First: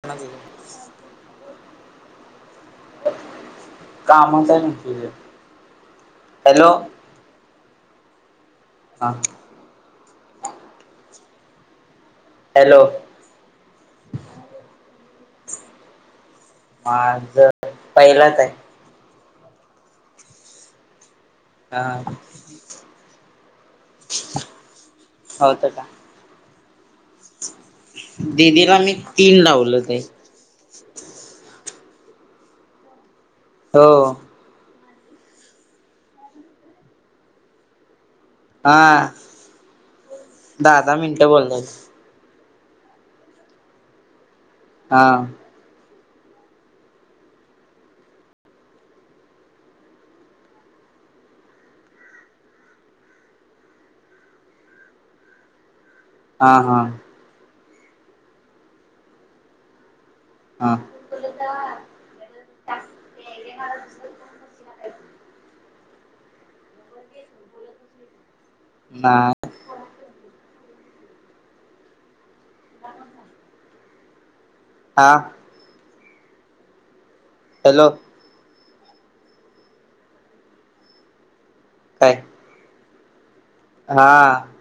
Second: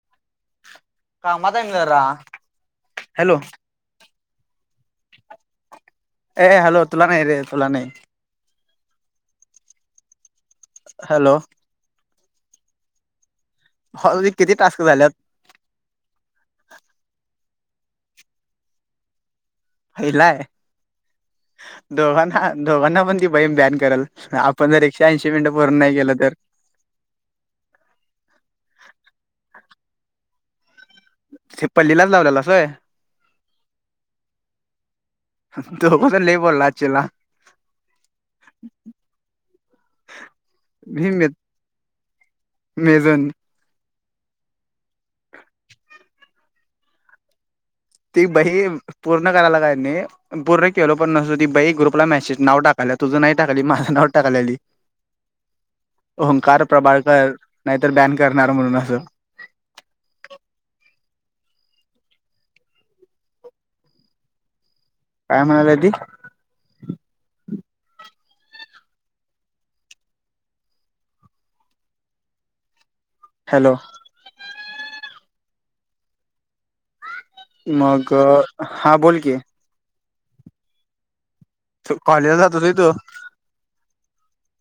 ह का माताार हॅलो कामात आहे नकी. ए हॅलो तुला नाही रे तोला नाही. हा हॅलो हॅलो हो त किती टास्क झालेत माझ पहिलाच आहे पहिलाय हा दोघांना दोघांना पण ती बहीम ब्यान करल. आपण जर एकशे ऐंशी मिनटं होत भरून का नाही गेलं तर. दिदीला मी तीन लावल ते आहे. िपल्लीलाच लावलेलासय. हो. तो बघ लय बोलला आचेला हा दहा दहा मिनटं बोलाईस. नाय जान हा ती बही पूर्ण करायला का नाही पूरण केलो पण नस ती बाई ग्रुपला मॅसेज नाव टाकायला तुझं नाही टाकली माझं नाव टाकलेली हा होंकार हा प्रभाळकर नाहीतर बॅन करणार म्हणून असं- हा. [unintelligible] काय म्हणालाय ती नाय. काय बोलला? हॅलो हा हॅलो मग हा बोल की, तु काय कॉलेजला जातोस होय तु हा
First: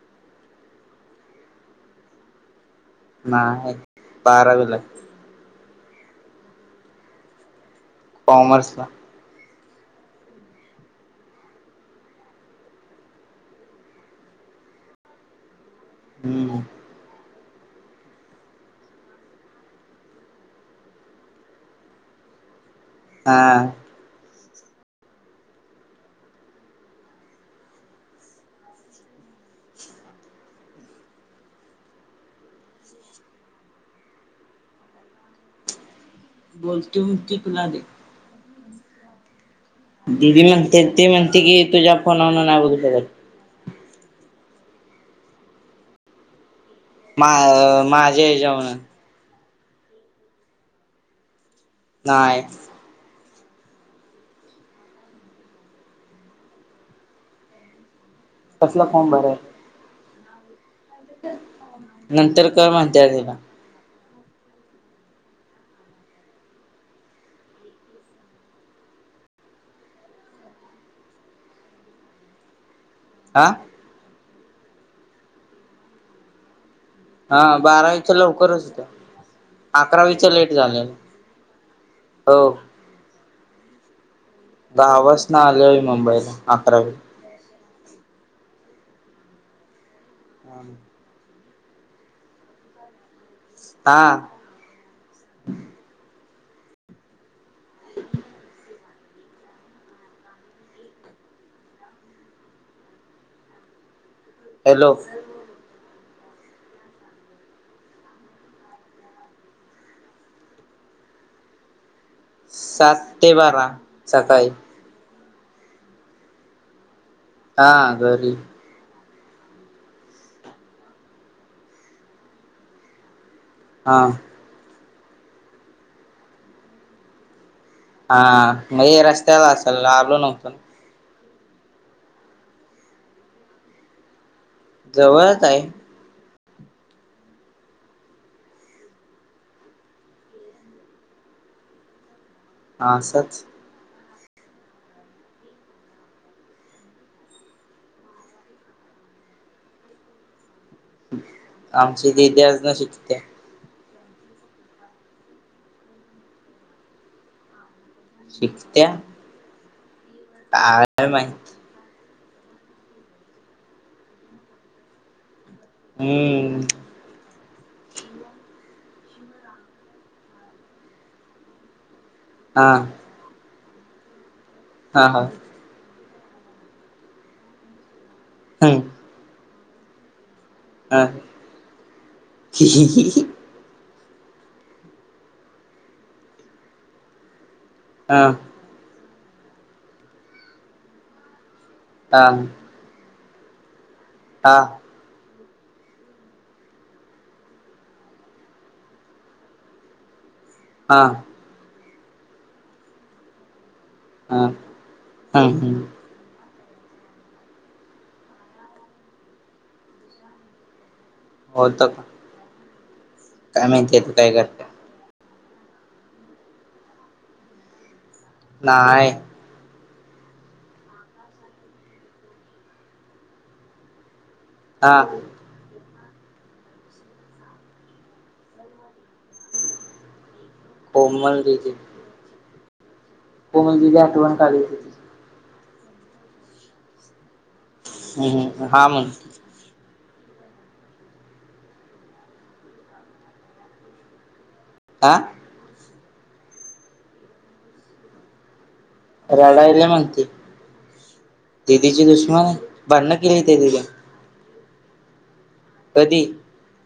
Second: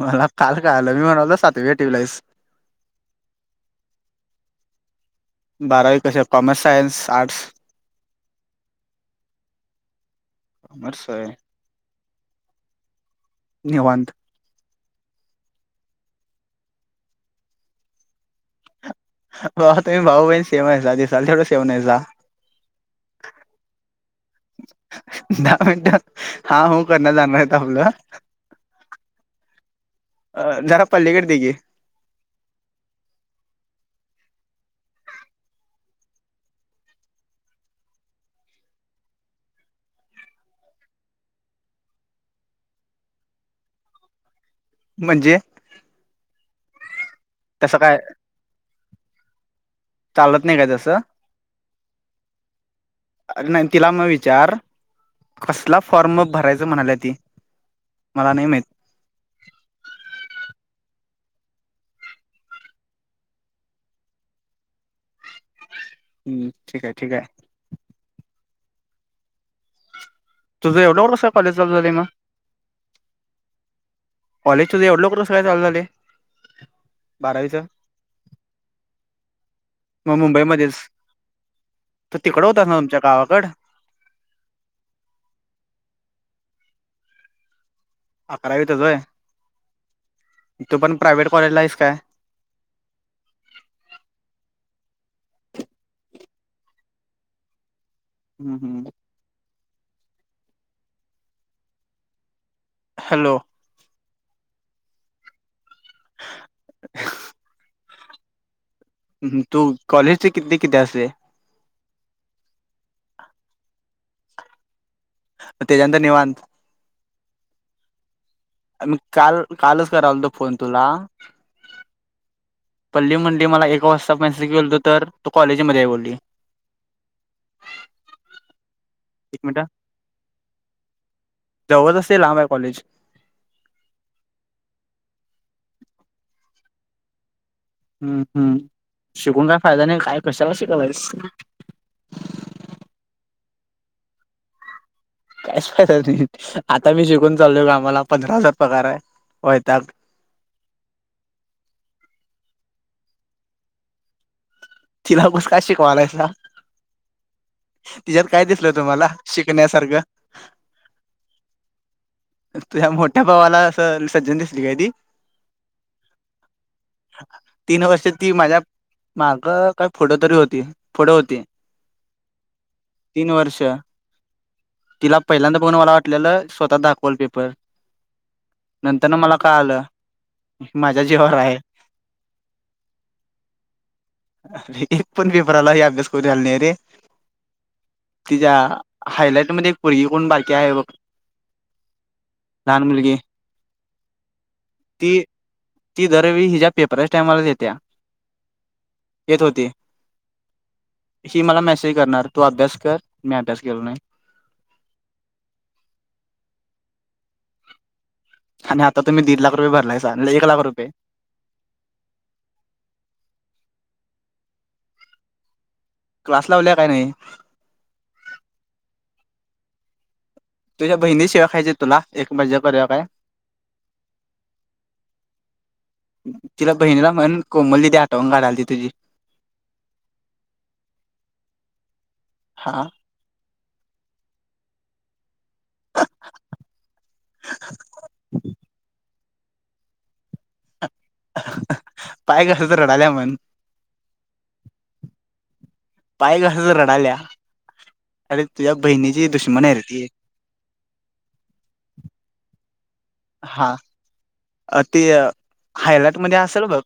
मला काल कळालं मी म्हणायचो सातवी आठवीला हाईस. नाय बारवीलाय. बारावी कशात कॉमर्स, सायन्स, आर्ट्स कॉमर्सला कॉमर्स व्हय. निवांत. हूं ब तुम्ही भाऊ बहीण सेम आहेत दिसायला तेवढं सेमं नाहीसा. हा. दहा मिनट हा हूं करण्यात जाणार आहे आपलं. [unintelligible] [unintelligible] अ जरा पल्लीकड त्याची बोलत्यूम तीकलदे दिदी म्हणते ती म्हणते की तुझ्या फोनवरणा नाय म्हणून करत. म्हणजे मा तसं काय माझ्या ह्याज्या वन चालत नाय काय तसं नाय. अरे नाय तिला म विचार कसला फॉर्म भरायचं म्हणाल्या ती मला नाय माहित कसला फॉर्म भरयचा नंतर कर म्हणताय तिला हम्म, ठीकाय ठीकाय. तुझ एवढा लवकर कस कॉलेज चालु झालंय मग? आं कॉलेज तुज एवढया लवकर कसं काय चालू झालय? हां, बारावीच्या लवकरच होत्या अकरावीच लेट झालय. तु तिकडं हुतास ना आमच्या गावाकड गावापासन आलोय मुंबईला अकरावीला. अकरावीतच आहे, तू पण प्रायव्हेट कॉलेजला आहेस काय? हां. [inaudible] हम्म हम् हॅलो हॅलो [unintelligible] तू कॉलेज ते कितीते किती असतय. सात ते बारा, सकाळी. म तेज्या नंतर निवांत हा, घरी. मी काल, कालच करायलतो फोन तुला. पल्ली म्हंनली मला, एका हा वाजता मेसेज केेलतो, तर तू कॉलेजमध्ये आहे बोलली. हां, मग एक रस्त्याला मिनिटं असल आलो नव्हतो. जवळ असते लांब आहे कॉलेज? जवळच आहे. हम्म, हम्म,, शिकून काय फायदा नाही, काय कशाला शिकायलायस? आसच. काहीच फायदाच नाही,, आता मी शिकून चालोलय कामाला, पंधरा हजार पगार आहे. होय त्याक. आमची दिदि आजुन शिकत्या. तिला मस का शिकवालायसा? तिच्यात काय दिसल शिकत्या तुम्हारा? शिकण्यासारखं. काय माहीत? तुझ्या मोठ्या भावाला असं, सज्जन दिसली काय ती,? हम्म तीन वर्ष ती माझ्या माग काय, फुड तरी होती, फुड होती. हां तीन वर्ष हा तिला हा पहिल्यांदा बघून मला वाटलेलं, स्वतः दाखव वॉलपेपर नंतर ना मला काय कळालं माझ्या हम्म जिवावर हाय. हा अरे एक पण पेपारला ही अभ्यास करून आला नाही रे तिच्या हायलाइट मध्ये एक पोरगी कोण बाारकी आहे बघ, हां, लहान मुलगी. हां, ती, ती दरवेळी हिच्या्, पेपरच्या टाइमालाच येत्या. येत होती. हां, ही मला मेसेज करणार,, तू अभ्यास कर, मी अभ्यास केलो नाही. हां, हम्म,, हम, आणि आता तुम्ही दिड लाख रुपये भरलायसा, एक लाख रुपये. होत. काय माहिती तर काय करत. क्लास लावल्या काय नाही? नाहीय तुझ्या बहिणी शिव्या खायचात तुला एक मज्जा करूया काय. हां तिला बहिणीला म्हण कोमल दिदी आठवन काढायली तुझी. [inaudible] कोमल दिदी. हां कोमल दिदी आठवण काढली. ह् ह, हा मग पाय कस तर रडाल्या मंग. आ, पाय कस रडाल्या,, अरे तुझ्या बहिणीची दुश्मन आहे र तीऽ दिदीचे दुश्मन, भांण केली ते दिऽ अ ते हायलाइट कधी मध्ये असेल बघ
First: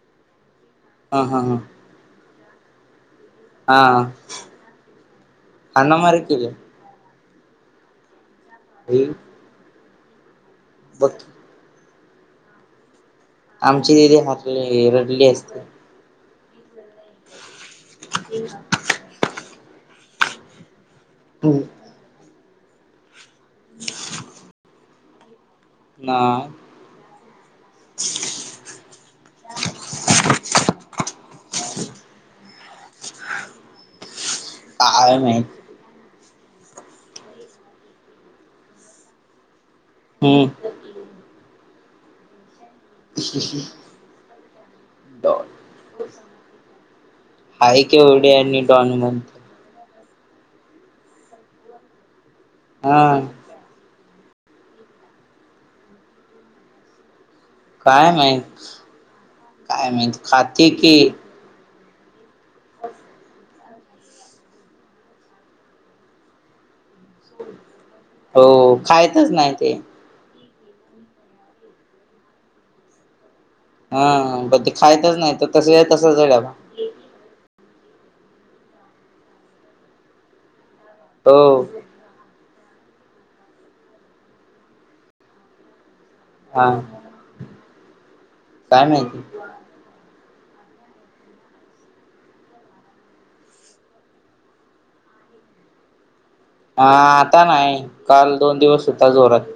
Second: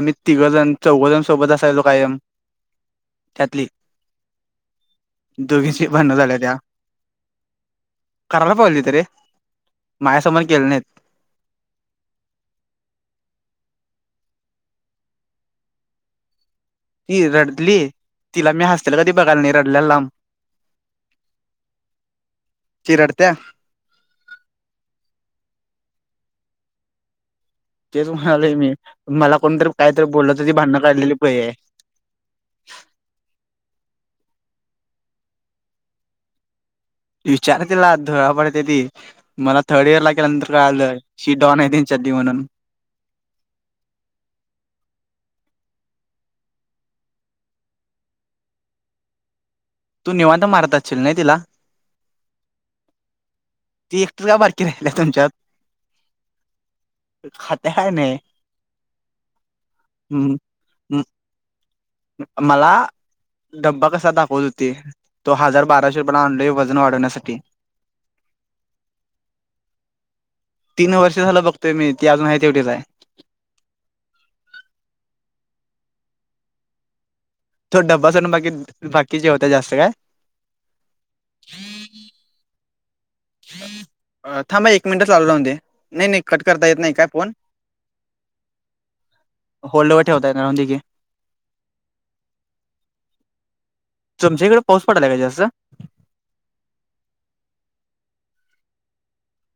आम्ही तिघजण हा चौघजण हा सोबत हा असायलो कायम त्यातली हा दोघींची अन भांडणं मर झाल्या केले त्या करायला पाहिली त रे मायासमोर केलं नाही बक आमची तथ हातली रडली असते ही रडली तिला मी हसतेल कधी बघायला नाही रडल्याला लांब हो चिरडते ह ना तेच म्हणाले मी मला कोणतरी काहीतरी बोललायचं ती भांडं काढलेली पाहिे आळ नाही विचार तिला धुळा पडते ती मला थर्ड इयर ला केल्या नंतर का शी डॉन आहे डनून इशी डॉन आय के डे आणि डॉनमन तू निवांध मारत असशील नाही तिला हा ती एकट का बारकी राहिल्या तुमच्यात काय नाही काय म हम्म काात की मला डब्बा कसा दाखवत होते तो हजार बाराशे रुपयाला आणले वजन वाढवण्यासाठी हो खायचच नाही ते तीन वर्ष झालं बघतय मी ती अजून आहे तेवटीच आहे हा ब ते खायच नाही तर तस तसच झाळ थोड ड्बा स बाकी बाकीचे होत जास्त काय हो थांबा एक मिनिटच लालू लावून दे नाही नाही कट करता हा येत नाही काय फोन काय माहिती होल्डवर ठेवताय ना राहंदी तुमच्याकडे पाऊस पडालाहिये असं हा आता नाही काल दोन दिवस सुद्धा जोरात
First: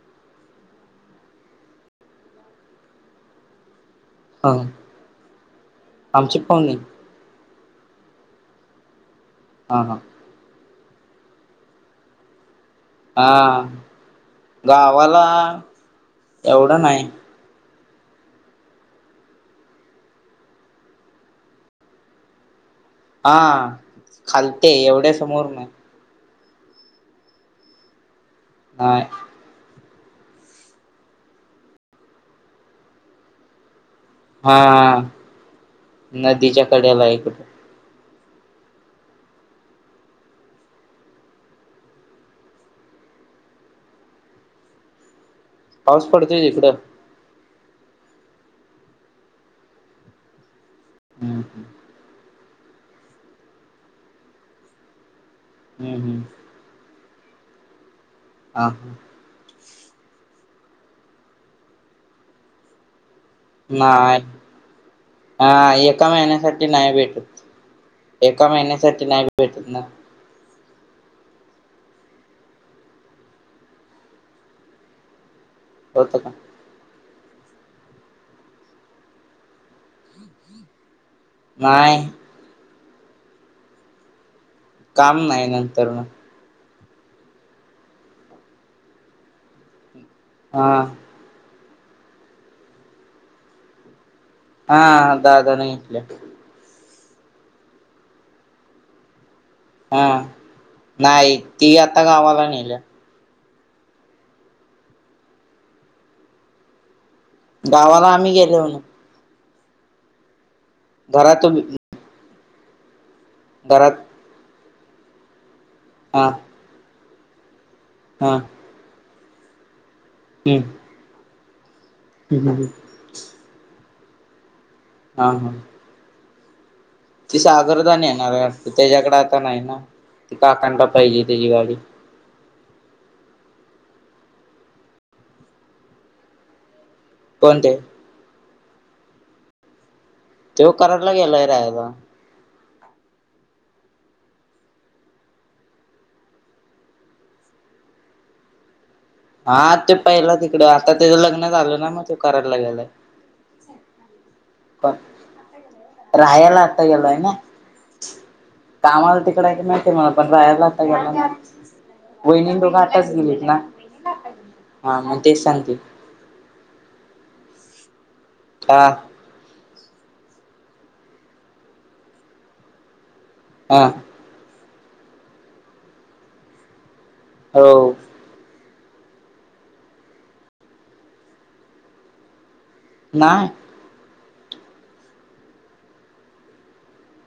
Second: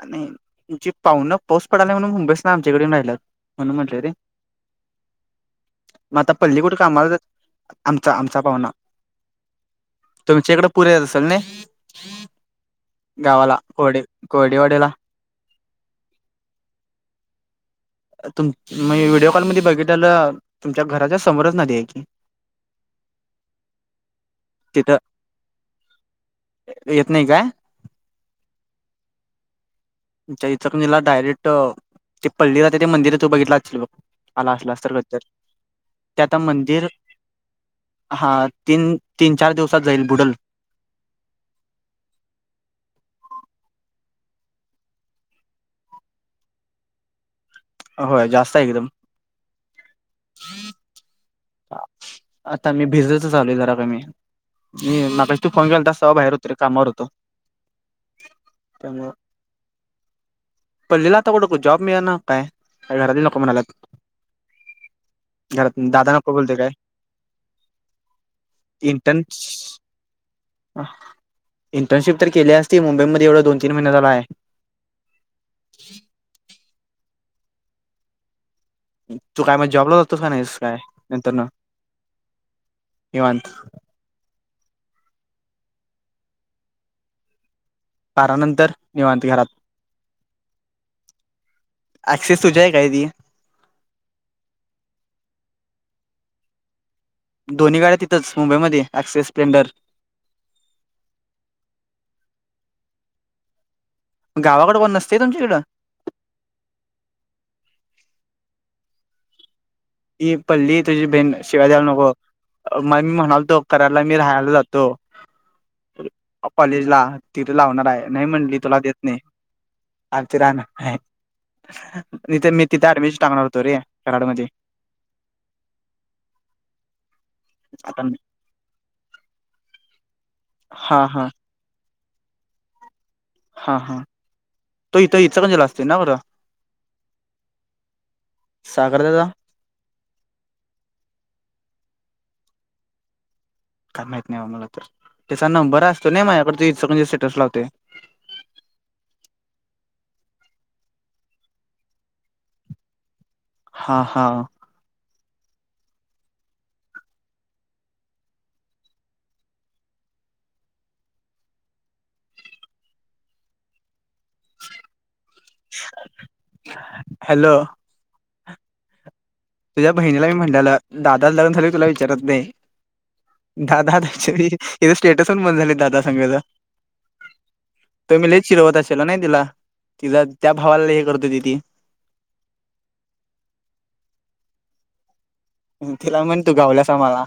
आणि तुमची पाहुून पाऊस पडालाय म्हणून मुंबईस ना आमच्याकडे राहिला म्हणून म्हटलंय रे ह मग आता आमची पाहुणे पल्लीकुड कामाला आमचा आमचा पाहुना हा हां तुमच्या इकडे पुरे येत असेल नई हा कोरडे कोरडेवाड्याला गावाला एवढं नाही तु म व्हिडिओ कॉल मध्ये बघितलं तुमच्या घराच्या समोरच नाही आहे की हा खालते तिथं एवढ्या समोर नाही येत नाही का नाही इचकरंजी डायरेक्ट ते पल्लीला त्या ते मंदिरात तू बघितला असेल बघ आला असला हा तरगर त्या आता नदीच्या मंदिर कड्याला इकडं हा तीन तीन चार दिवसात जाईल बुडल पाऊस फडते इकडं होय जास्त आहे एकदम हम् ह आता मी भिजसच चालो आहे जरा का मी मी मा तू फोन केला हम्म तस सव हम्म बाहेर होतर कामावर होत हा हा त्यामुळं पण ललीलाता त कड जॉब मिळळा ना काय का घरातील नको म्हणालात नाही घरात हा एका दादा नक नाही भेटत एका महिन्यासाठी इंटर्न नाही भेटत ना इंटर्नशिप तर केली असती मुंबईमध्येध्ये एवढं दोन तीन महिने झाला आहे होत का तू काय म्हण जॉबला जातोस का नाहीस काय नंतर न नाहीय निवांत काम नाही नंतर ना पारानंतर निवांते घरात हा ऍक्सेस तुझ्या आहे काय ती हा हा दादाण घेतले दोन्ही गड्या तथंच मुंबईमध्ये अऍक् स्प्लेंडर हा नाही ती आता गावाला नेल्या गावाकडे नसते तुमच्याकडं गावाला आम्ही गेलो हो ही पल्ली तुझी बहीण घरात उभी- शिवाय द्याला नको मझ मी म्हणाल दो घरात कराला मी राहायला जातो हा कॉलेज ला तिथे लावणार आहे नाही हा म्हणटली तुला देत नाही अग ते राह हम्म नाथे हम्म, हम्म. मी तिथे अऍडमिशन टाकणार होतो रे कराड मध्ये हा हा ती आता सागरदान येणार त्याच्याकडे आता नाही ना ती काकांना हा पाहिजे हा त्याची गाडी हा हा तो इथं इचलकरंजी असते ना खरं कोणते सागर दादा तो कराडला गेलाय राहाता काय माहित नाही बा मला तर त्याचा नंबर असतो ना माझ्याकडे त इकणे स्टेटस लावते हा ते पहिलं तिकडं आता तेचं लग्न झालं ना मग ते कराडलागेयला हा हा राहायला आता गलाय ना कामाला तिकड आहे की माहिती मला पण राहायर ला आता गेला वहिणी दोघं आताच गेलेत ना हा मग तेच सांगते हॅलो हा तुझ्या बहिणीला मी म्हटटलं दादा लग्न झाली तुला विचारत नाही हा दादा श याचा स्टेटस पण बंद झाले दादा संघाच हो तो मी लच चिरवत असेल नाही तिला तिचा त्या भावाला हे करतो ति ती नाही तिला म्हण तू गावलास मला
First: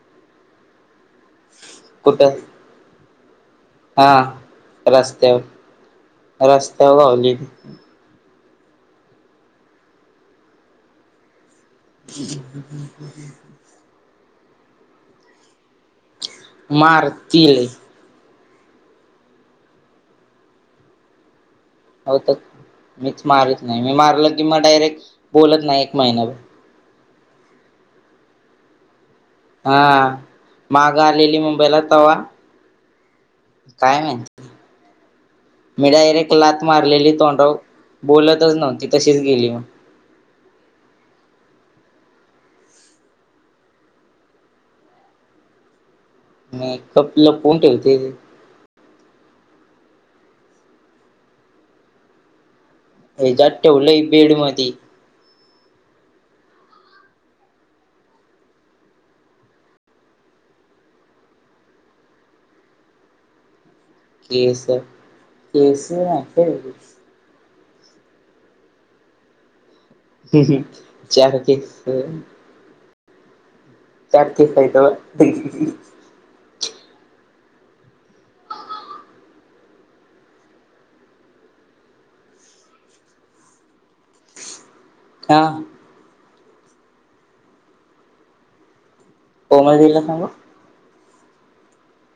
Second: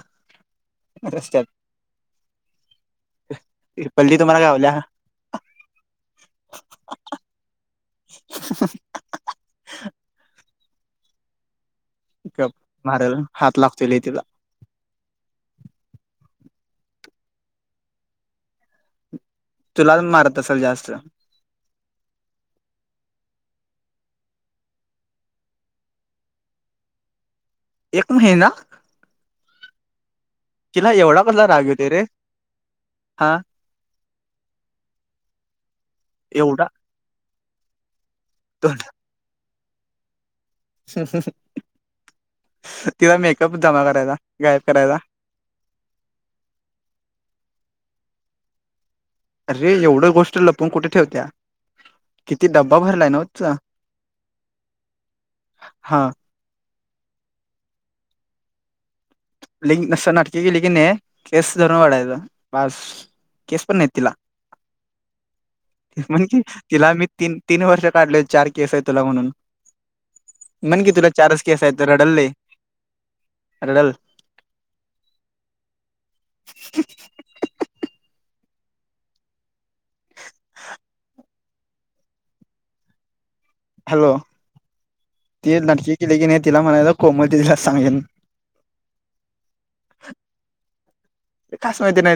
रस्त्यात कुठं [inaudible] हा पल्ली तुम्हाला गावल्या रस्त्यावर रस्त्यावर पावली. [unintelligible] गप्प मारलं हात लागतोय लय तीचा. मारती लय. तूला अजून मारत असल जास्त. होत मीच मारत नाही मी मारलं की म डायरेक्ट बोलत नाही एक महिनाभर एक महिना हा तिला माग एवढा आलेली कसला राग मुंबईला येतोय रे तवा्हा हा काय माहिती मी डायरेक्ट लात एवढा मारलेली तोंडव बोलत नव्हती तशीच गेली तिला मेकअप जमा करायचा गायब करायचा म कपलं फोन ठेवते. अरे एवढं गोष्ट लपवून कुठे ठेवत्या. किती डब्बा भरलाय नव्ह ह्याच्यात तीचा ठेवलंय बेड मधी हा. लय असं नाटके केलं की नाय केस धरुण ओडायचा बस केस पण नाही. केस केस मा म्हण की [unintelligible] तिला मी तीन तीन वर्ष काढले चार केस आहे तुला म्हणून. म्हण की तुला चारच केस आहे रडल लय रडल. चार केस आहेत व्हय. [inaudible] हॅलो हा ती नाटके केले की नाही तिला म्हणायच कोमल दिदीला सांगेन. कोमल दिदीला सांगू. खाास मैत्रीण आहे ती.